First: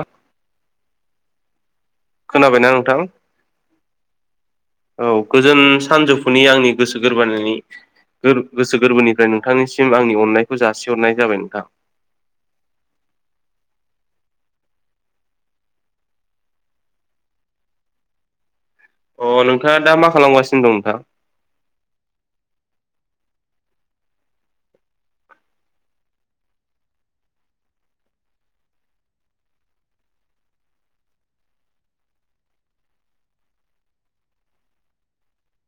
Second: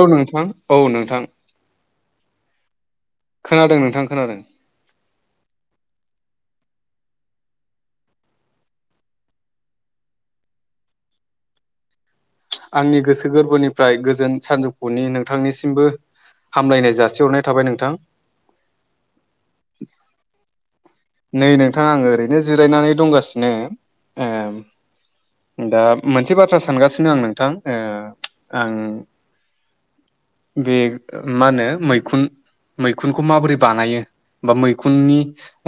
औव नोंथां औव नोंथां। खोनाबायना नोंथां? खोनादों नोंथां खोनादों। औ गोजोन सानजौफुनि आंनि गोसो गोरबोनि गोर गोसो गोरबोनिफ्राय नोंथांनिसिम आंनि अननायखौ जासिहरनाय जाबाय नोंथां। आंनि गोसो गोरबोनिफ्राय गोजोन सानजौफुनि नोंथांनिसिमबो हामलायनाय जासिहरनाय थाबाय नोंथां। अ नोंथाङा दा मा खालामगासिनो दं नोंथां? नै नोंथांङा आंङो ओरैनो जिरायनानै दंगासिनो ओम। दा मोनसे बाथ्रा सानगासिनो आं नोंथां ओ ओं बे मा होनो मैखुन मैखुनखौ माबोरै बानायो? बा मैखुननि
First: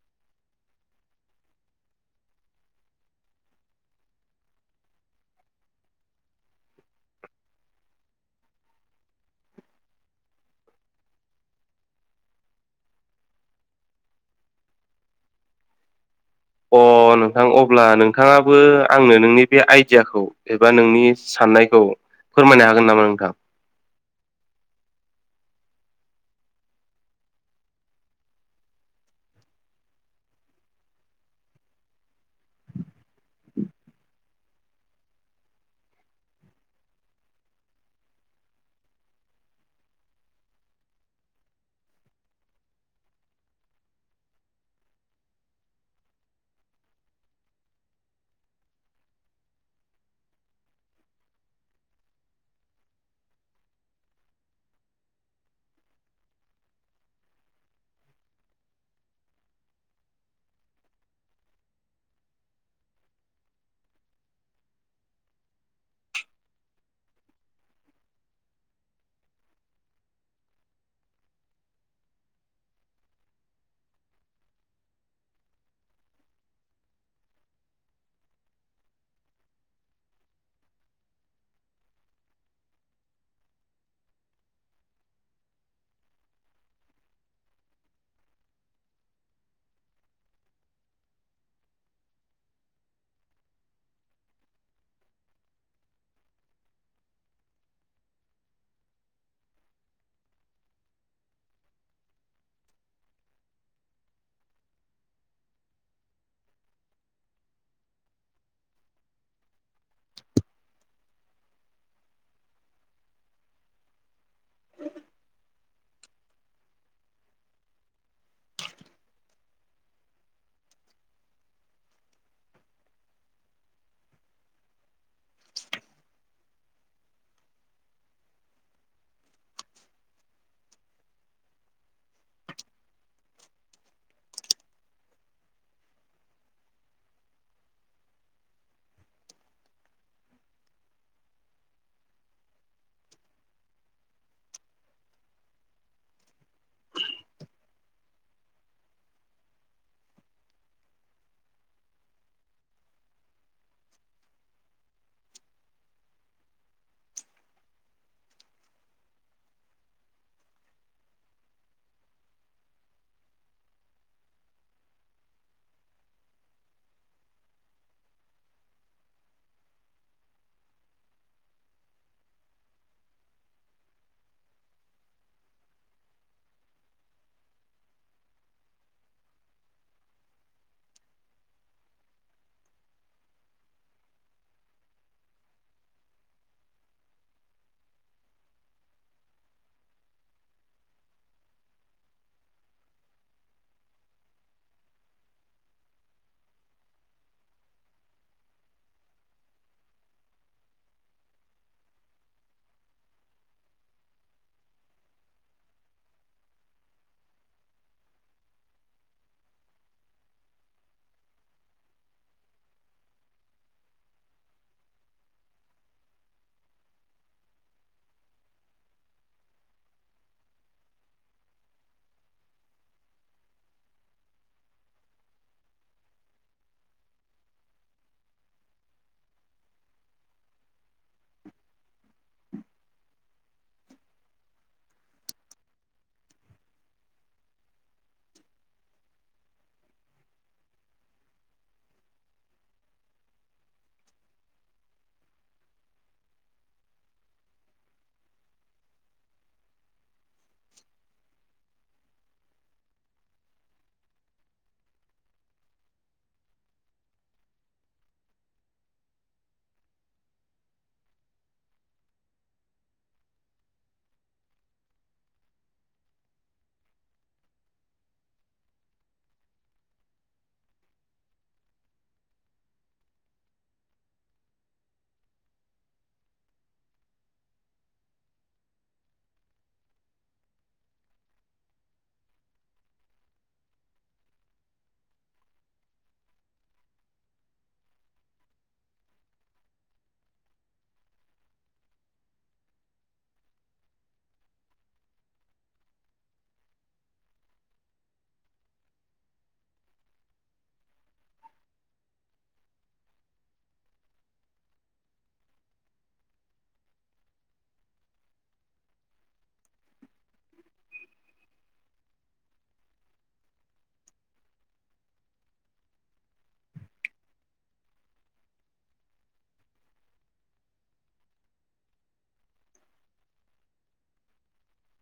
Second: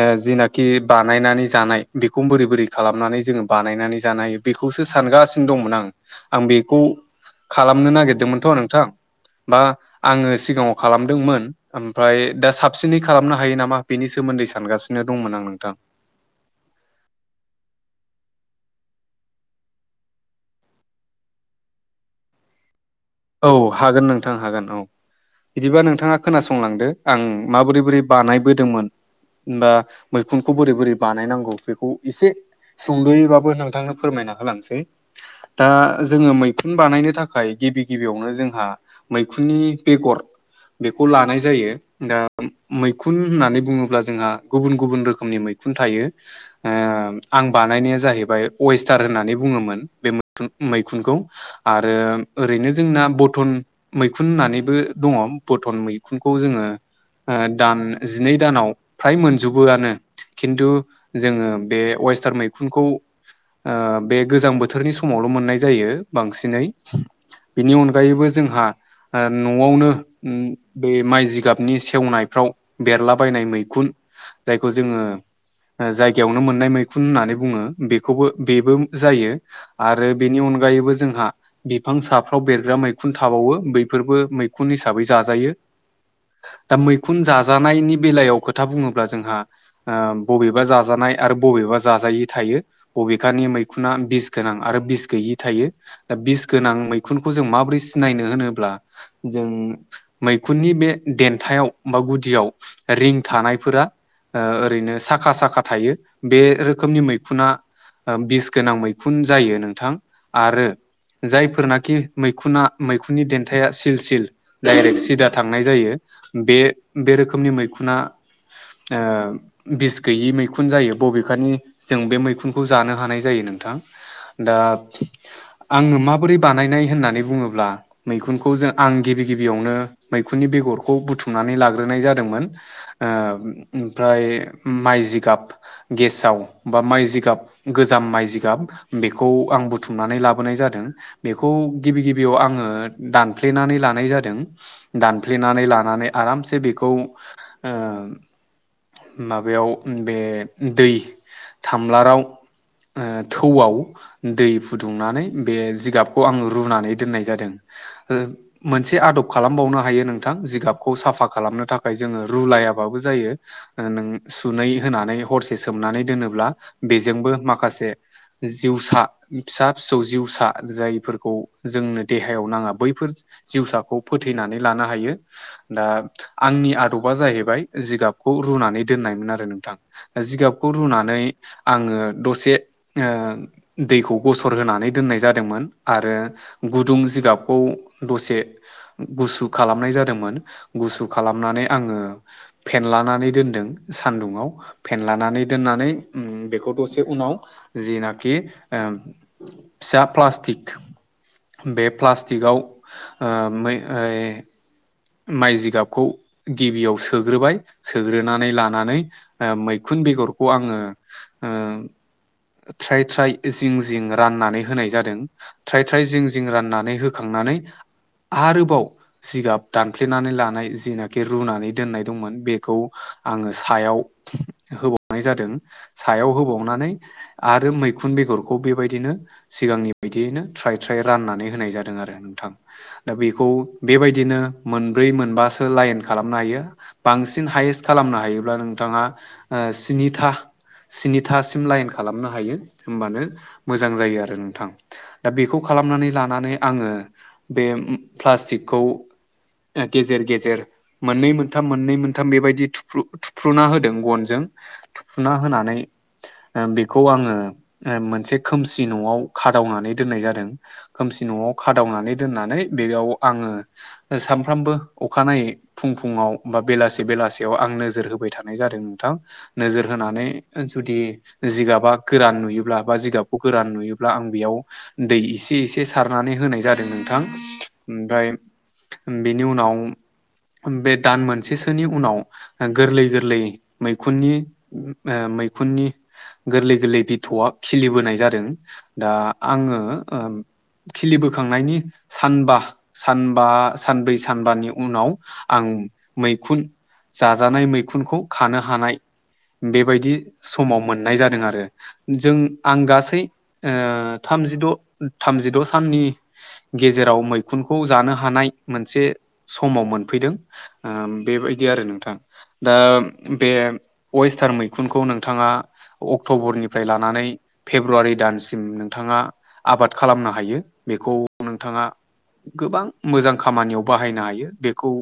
ओ जिनाखि बानायनानै जानाय बेखौ बोरै बोरै खालामनानै जोंङो बानायनानै जानाय बेखौसो सानगासिनो दंमोन आं। आं बेखौ खालामनो नागिरदोंमोनथ' नोंथां। बा आंङो सिगांङाव खालामदोंमोन। ओमफ्राय दा साबसिनै खालामनो हायो नामा? बेनि सोमोन्दै सानगासिनो दंमोन आं नोंथां। अ नोंथां अब्ला नोंथांङाबो आंनो नोंनि बे आइडियाखौ एबा नोंनि साननायखौ फोरमायनो हागोन नामा नोंथां? औव हागोन नोंथां हागोन औव। बिदिबा नोंथाङा खोनासंलांदो आं माबोरै बोरै बानायबोदोंमोन बा मैखुनखौ बोरै बोरै बानायनांगौ बेखौ एसे सुंद'यैबाबो नोंथांनो फोरमायना होलांसै। दा जोङो मैखुन बानायनो थाखाय गिबि गिबियावनो जोंहा मैखुननि बेगर बेखौ लानाय जायो। दा मैखुन होननानै बुङोब्ला जोंहा गुबुन गुबुन रोखोमनि मैखुन थायो ओ आं बानायनाया जाहैबाय अवेस्टार होननानै बुङोमोन बे मैखुनखौ आरो ओरैनो जोंना बथन मैखुन होननानैबो दङ बथन मैखुनखौ जोङो ओ दान जिनै दानाव फ्राय मोनजोबोआनो खिन्थु जोङो बे वेस्टार मैखुनखौ ओ बे गोजां बोथोरनि समावल' मोननाय जायो बांसिनै बिनि अनगायैबो जोंहा ओ न'आवनो बे माइ जिगाबनि सेवनायफ्राव बेरलाबायनाय मैखुन जायखौ जोङो ओ जायगायावनो मोननाय मैखुन होननानै बुङो बेखौबो बेबो जायो आरो बेनि अनगायैबो जोंहा बिफां साफ फ्राव बेरग्रा मैखुन थाबावो बैफोरबो मैखुन हिसाबै जाजायो दा मैखुन जाजानायनि बेलायाव खोथा बुङोब्ला जोंहा ओ बबेबा जाजानाय आरो बबेबा जाजायि थायो बबेखानि मैखुना बिस गोनां आरो बिस गैयि थायो दा बिस गोनां मैख मैखुनखौ जों माब्रै सिनायनो होनोब्ला जों मैखुननि बे देन्थायाव बा गुदियाव रिं थानायफोरा ओ ओरैनो साखा साखा थायो बे रोखोमनि मैखुना ओ बिस गोनां मैखुन जायो नोंथां आरो जायफोरना खि मैखुना मैखुननि देन्थाया सिल सिल डाइरेक्ट सिदा थांनाय जायो बे बे रोखोमनि मैखुना ओ बिस गैयि मैखुन जायो बबेखानि जों बे मैखुनखौ जानो हानाय जायो नोंथां दा आङो मा बोरै बानायनाय होननानै बुङोब्ला मैखुनखौ जों आं गिबि गिबियावनो मैखुननि बेगरखौ बुथुमनानै लाग्रोनाय जादोंमोन ओ ओमफ्राय माइ जिगाब गेसाव बा माइ जिगाब गोजाम माइ जिगाब बेखौ आं बुथुमनानै लाबोनाय जादों बेखौ गिबि गिबियाव आङो दानफ्लेनानै लानाय जादों दानफ्लेनानै लानानै आरामसे बेखौ ओ माबायाव बे दै थामलाराव ओ थौआव दै फुदुंनानै बे जिगाब खौ आं रुनानै दोननाय जादों मोनसे आदब खालामबावनो हायो नोंथां जिगाबखौ साफा खालामनो थाखाय जोङो रुलायाबाबो जायो नों सुनै होनानै हरसे सोमनानै दोनोब्ला बेजोंबो माखासे जिउसा फिसा फिसौ जिउसा जायो फोरखौ जोंनो देहायाव नाङा बैफोर जिउसाखौ फोथैनानै लानो हायो दा आंनि आदबा जाहैबाय जिगाबखौ रुनानै दोननायमोन आरो नोंथां जिगाबखौ रुनानै आङो दसे ओ दैखौ गसर होनानै दोननाय जादोंमोन आरो गुदुं जिगाबखौ दसे गुसु खालामनाय जादोंमोन गुसु खालामनानै आङो फेनलानानै दोनदों सान्दुंआव फेनलानानै दोननानै उम बेखौ दसे उनाव जेनाखि ओ फिसा प्लास्टिक बे प्लास्टिकआव ओ मै ओइ माइ जिगाबखौ गिबियाव सोग्रोबाय सोग्रोनानै लानानै ओ मैखुन बेग'रखौ आङो ओ थ्राय थ्राय जिं जिं राननानै होनाय जादों। थ्राय थ्राय जिं जिं राननानै होखांनानै आरोबाव जिगाब दानफ्लेनानै लानाय जिनाखि रुनानै दोननाय दंमोन बेखौ आङो सायाव होबावनाय जादों सायाव होबावनानै आरो मैखुन बेगरखौ बेबायदिनो सिगांनि बिदियैनो थ्राय थ्राय राननानै होनाय जादों आरो नोंथां। दा बेखौ बेबायदिनो मोनब्रै मोनबासो लाइन खालामनो हायो बांसिन हायेस्ट खालामनो हायोब्ला नोंथाङा ओ स्निथा सिनिथासिम लाइन खालामनो हायो होमबानो मोजां जायो आरो नोंथां। दा बेखौ खालामनानै लानानै आङो बे ओम प्लास्टिकखौ ओ गेजेर गेजेर मोननै मोनथाम मोननै मोनथाम बेबायदि थुफ्रु थुफ्रुना होदों गनजों थुफ्रुना होनानै ओ बेखौ आङो मोनसे खोमसि न'आव खादावनानै दोननाय जादों। खोमसि न'आव खादावनानै दोननानै बेयाव आङो ओ साम फ्रामबो अखानायै फुं फुङाव बा बेलासे बेलासेयाव आं नोजोर होबाय थानाय जादों नोंथां। नोजोर होनानै जुदि जिगाबा गोरान नुयोब्ला बा जिगाबखौ गोरान नुयोब्ला आं बेयाव दै इसे एसे सारनानै होनाय जादों नोंथां ओमफ्राय बेनि उनाव बे दान मोनसेसोनि उनाव गोरलै गोरलै मैखुननि उम ओ मैखुननि गोरलै गोरलै बिथौआ खिलिबोनाय जादों दा आङो ओ खिलि बोखांनायनि सानबा सानबा सानब्रै सानबानि उनाव आं मैखुन जाजानाय मैखुनखौ खानो हानाय बेबायदि समाव मोननाय जादों आरो। जों आं गासै ओ थामजिद' थामजिद' साननि गेजेराव मैखुनखौ जानो हानाय मोनसे समाव मोनफैदों। ओ बेबायदि आरो नोंथां। दा बे वेस्टार्न मैखुनखौ नोंथाङा अक्ट'बरनिफ्राय लानानै फेब्रुवारि दानसिम नोंथाङा आबाद खालामनो हायो बेखौ नोंथाङा गोबां मोजां खामानियाव बाहायनो हायो बेखौ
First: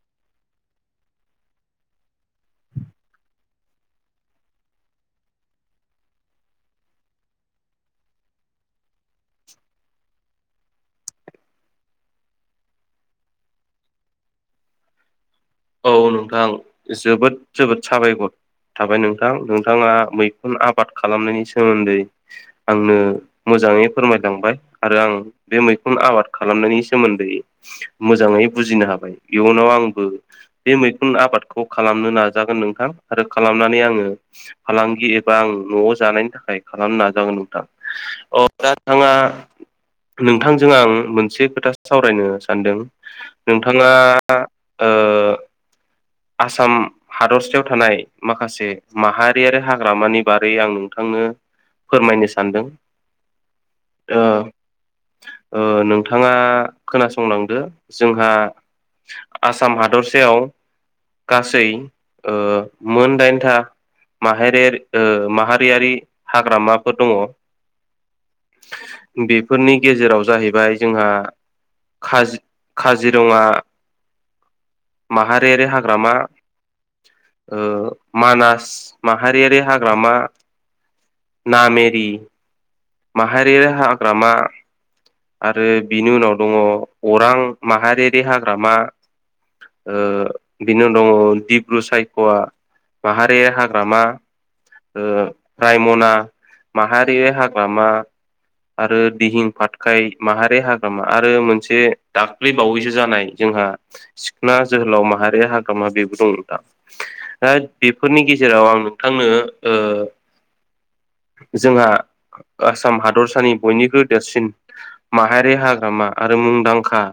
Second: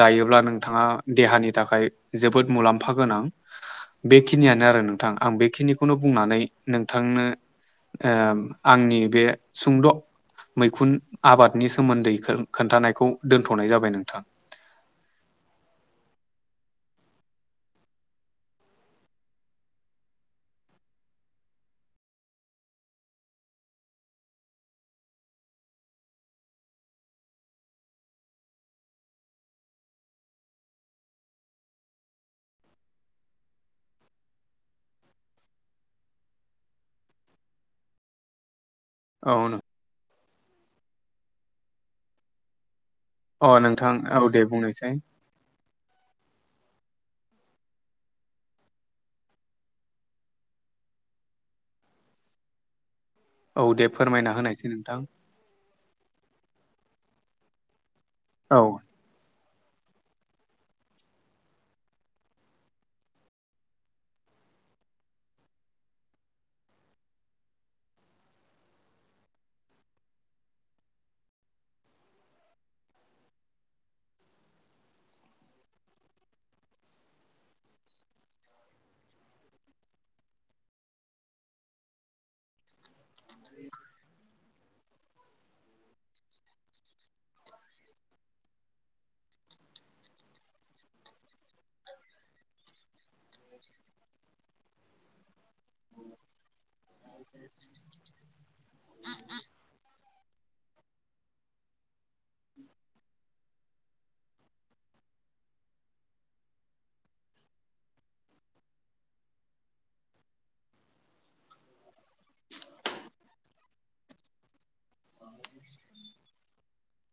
जायोब्ला नोंथाङा देहानि थाखाय जोबोद मुलाम्फा गोनां बेखिनियानो आरो नोंथां आं बेखिनिखौनो बुंनानै नोंथांनो ओ आंनि बे सुंद' मैखुन आबादनि सोमोन्दै खोन्थानायखौ दोनथ'नाय जाबाय नोंथां। औ नोंथां जोबोद जोबोद साबायखर। थाबाय नोंथां नोंथाङा मैखुन आबाद खालामनायनि सोमोन्दै आंनो मोजाङै फोरमायलांबाय आरो आं बे मैखुन आबाद खालामनायनि सोमोन्दै मोजाङै बुजिनो हाबाय इयुनाव आंबो बे मैखुन आबादखौ खालामनो नाजागोन नोंथां आरो खालामनानै आङो फालांगि एबा आं न'आव जानायनि थाखाय खालामनो नाजागोन नोंथां अ दा नोंथाङा औ नोंथांजों आं मोनसे खोथासो सावरायनो सानदों। अ नोंथाङा नोंथां औ दे ओ बुंनायसाय आसाम हादरसायाव थानाय माखासे माहारियारि हाग्रामानि बारै आं नोंथांनो फोरमायनो सानदों। औ दे ओ फोरमायना होनायसै नोंथां। ओ नोंथाङा खोनासंलांदो जोंहा औ आसाम हादरसायाव गासै ओ मोनदाइनथा माहायरियारि ओ माहारियारि हाग्रामाफोर दङ। बेफोरनि गेजेराव जाहैबाय जोंहा काज काजिरङा माहारियारि हाग ग्रामा ओ मानास माहारियारि हाग्रामा। नामेरि माहारियारि हाग्रामा। आरो बिनि उनाव दङ अरां माहारियारि हाग्रामा। ओ बिनि उनाव दङ दिब्रु सायख'वा माहारि हाग्रामा ओ रायमना माहारि हा ग्रामा आरो दिहिं फातखाय माहारि हाग्रामा आरो मोनसे दाख्लै बावैसो जानाय जोंहा सिखना जोहोलाव माहारि हाग्रामा बेबो दं नोंथां। [unintelligible] बेफोरनि गेजेराव आं नोंथांनो ओ जोंहा आसाम हादरसानि बयनिख्रुइ देरसिन माहारि हाग्रामा आरो मुंदांखा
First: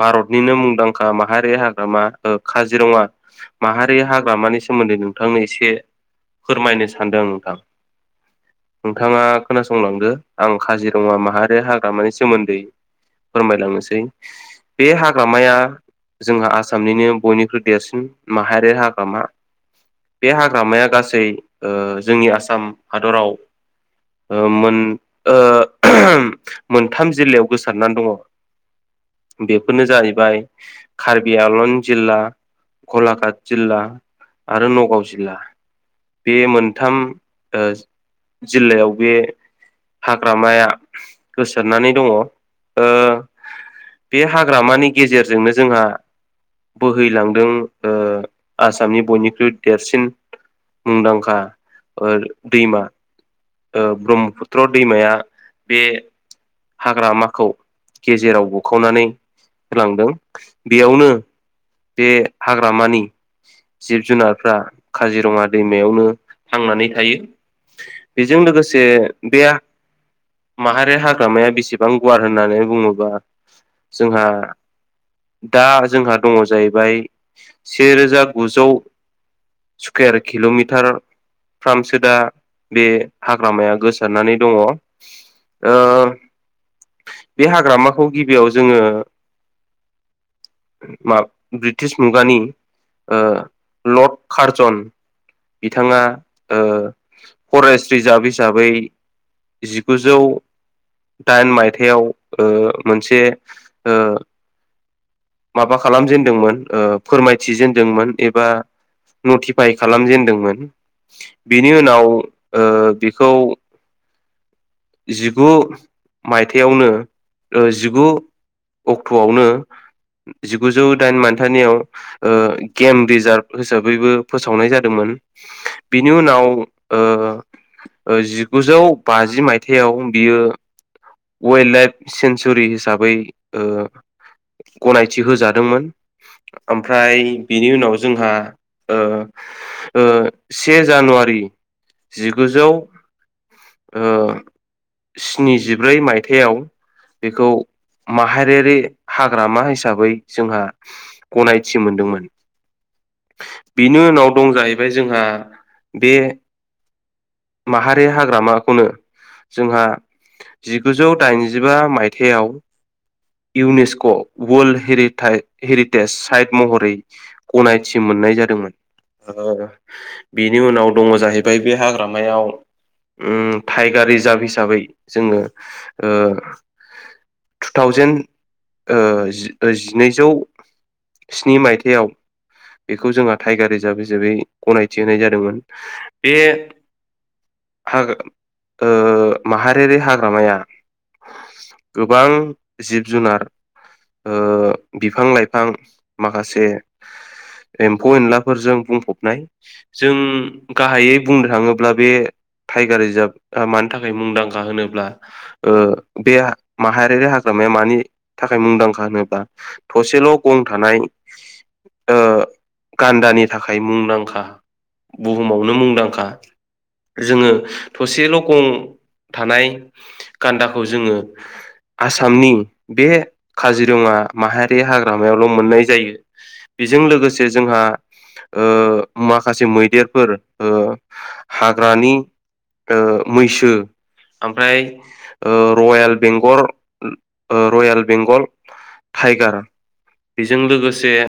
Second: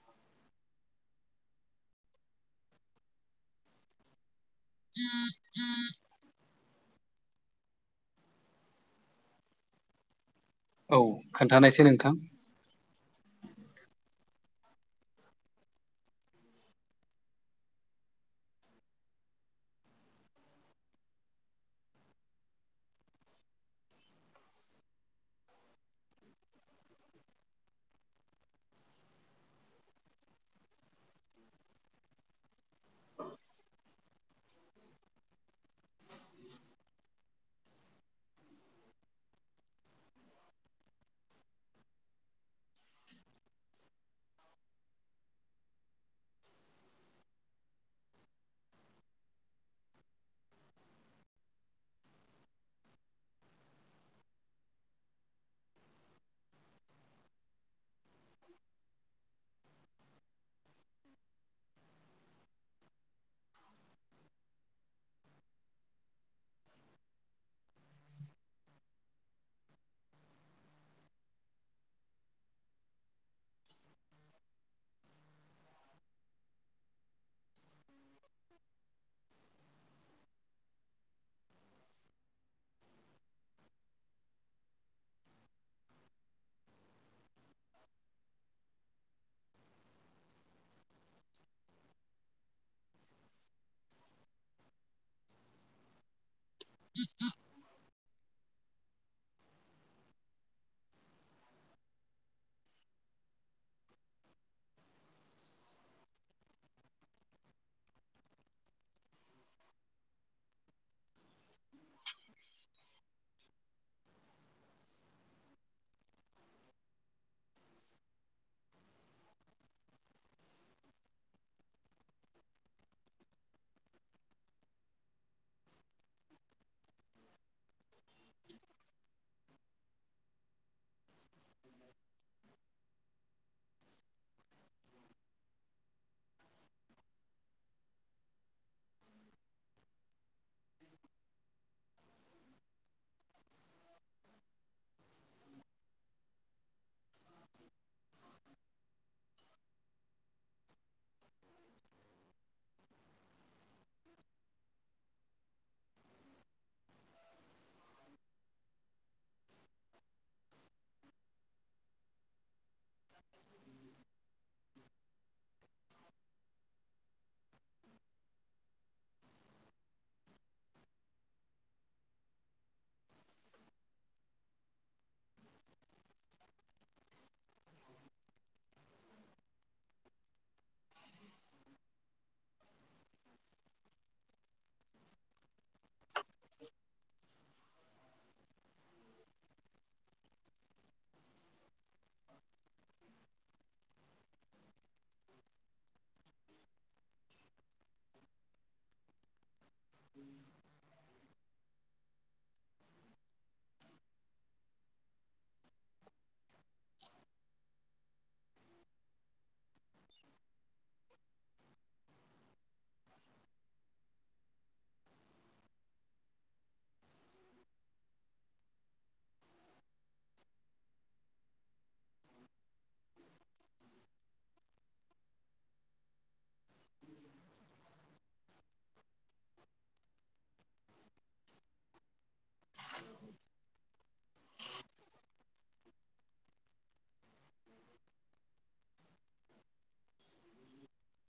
भारतनिनो मुंदांखा माहारि हाग्रामा ओ काजिरङा माहारि हाग्रामानि सि सोमोन्दै नोंथांनो एसे फोरमायनो सानदों नोंथां नोंथाङा खोनासंलांदो आं औ काजिरङा माहारि खोन्थानायसै नोंथां हाग्रामानि सोमोन्दै फोरमायलांनोसै। बे हाग्रामाया जोंहा आसामनिनो बयनिख्रुइ देरसिन माहारि हाग्रामा बे हाग्रामाया गासै ओ जोंनि आसाम हादराव ओ मोन ओ मोनथाम जिल्लायाव गोसारनानै दङ। बेफोरनो जाहैबाय कार्बि आंलन जिल्ला गलाघाट जिल्ला आरो नगाव जिल्ला। बे मोनथाम ओज जिल्लायाव बे हाग्रामाया गोसारनानै दङ ओ बे हाग्रामानि गेजेरजोंनो जोंहा बोहैलांदों ओ आसामनि बयनिख्रुइ देरसिन मुंदांखा ओ दैमा ओ ब्रह्मपुत्र दैमाया बे हाग्रामाखौ गेजेराव बुखावनानै होलांदों बेयावनो बे हाग्रामानि जिब जुनारफ्रा काजिरङा दैमायावनो थांनानै थायो। बेजों लोगोसे बेया माहारि हाग्रामाया बेसेबां गुवार होननानै बुङोबा जोंहा दा जोंहा दङ जाहैबाय सेरोजा गुजौ स्कुयार किल'मिटारफ्रामसो दा बे हाग्रामाया गोसारनानै दङ ओ बे हाग्रामाखौ गिबियाव जोङो ब्रिटिश मुगानि ओ लर्ड कार्जन बिथाङा ओ फरेस्ट रिजार्भ हिसाबै जिगुजौ दाइन मायथाइयाव ओ मोनसे ओ माबा खालामजेनदोंमोन ओ फोरमायथिजेनदोंमोन एबा नटिफाइ खालामजेनदोंमोन बेनि उनाव ओ बिखौ जिगु मायथायावनो ओ जिगु अक्ट'आवनो जिगुजौ दाइन मायथानियाव ओ गेम बिजार्भ हिसाबैबो फोसावनाय जादोंमोन। बिनि उनाव ओ ओ जिगुजौ बाजि माइ थेयाव बियो वाइल्ड लाइफ सेनसुरि हिसाबै ओ गनायथि होजादोंमोन। ओमफ्राय बिनि उनाव जोंहा ओ ओ से जानुवारि जिगुजौ ओ स्निजिब्रै मायथायाव बेखौ माहारियारि हाग्रामा हिसाबै जोंहा गनायथि मोनदोंमोन। बेनि उनाव दं जाहैबाय जोंहा बे माहारि हाग्रामाखौनो जोंहा जिगुजौ दाइनजिबा मायथाइयाव इउनेस्क' वर्ल्ड हेरिथा हेरि तेज साइथ महरै गनायथि मोननाय जादोंमोन। ओ बेनि उनाव दङ जाहैबाय बे हाग्रामायाव ओ टाइगार रिजार्भ हिसाबै जोङो ओ थुथावजेन ओ ओ जिनैजौ स्नि मायथायाव बेखौ जोंहा टाइगार रिजार्भ हिसाबै गनायथि होनाय जादोंमोन बे हाग्रा ओ माहारिआरि हाग्रामाया गोबां जिब-जुनार ओ बिफां-लाइफां माखासे एम्फौ एनलाफोरजों बुंफबनाय। जों गाहायै बुंनो थाङोब्ला बे टाइगार रिजार्भआ मानि था खाय मुंदांखा होनोब्ला ओ बे माहारिआरि हाग्रामाया मानि थाखाय मुंदांखा होनोब्ला थसेल' गं थानाय ओ गान्दानि थाखाय मुंदांखा। बुहुमावनो मुंदांखा। जोङो थसेल' गं थानाय गान्दाखौ जोङो आसामनि बे काजिरङा माहारि हाग्रामायावल' मोननाय जायो। बेजों लोगोसे जोंहा ओ माखासे मैदेरफोर ओ हाग्रानि ओ मैसो ओमफ्राय रयेल बेंगल ओ रयेल बेंगल टाइगार बेजों लोगोसे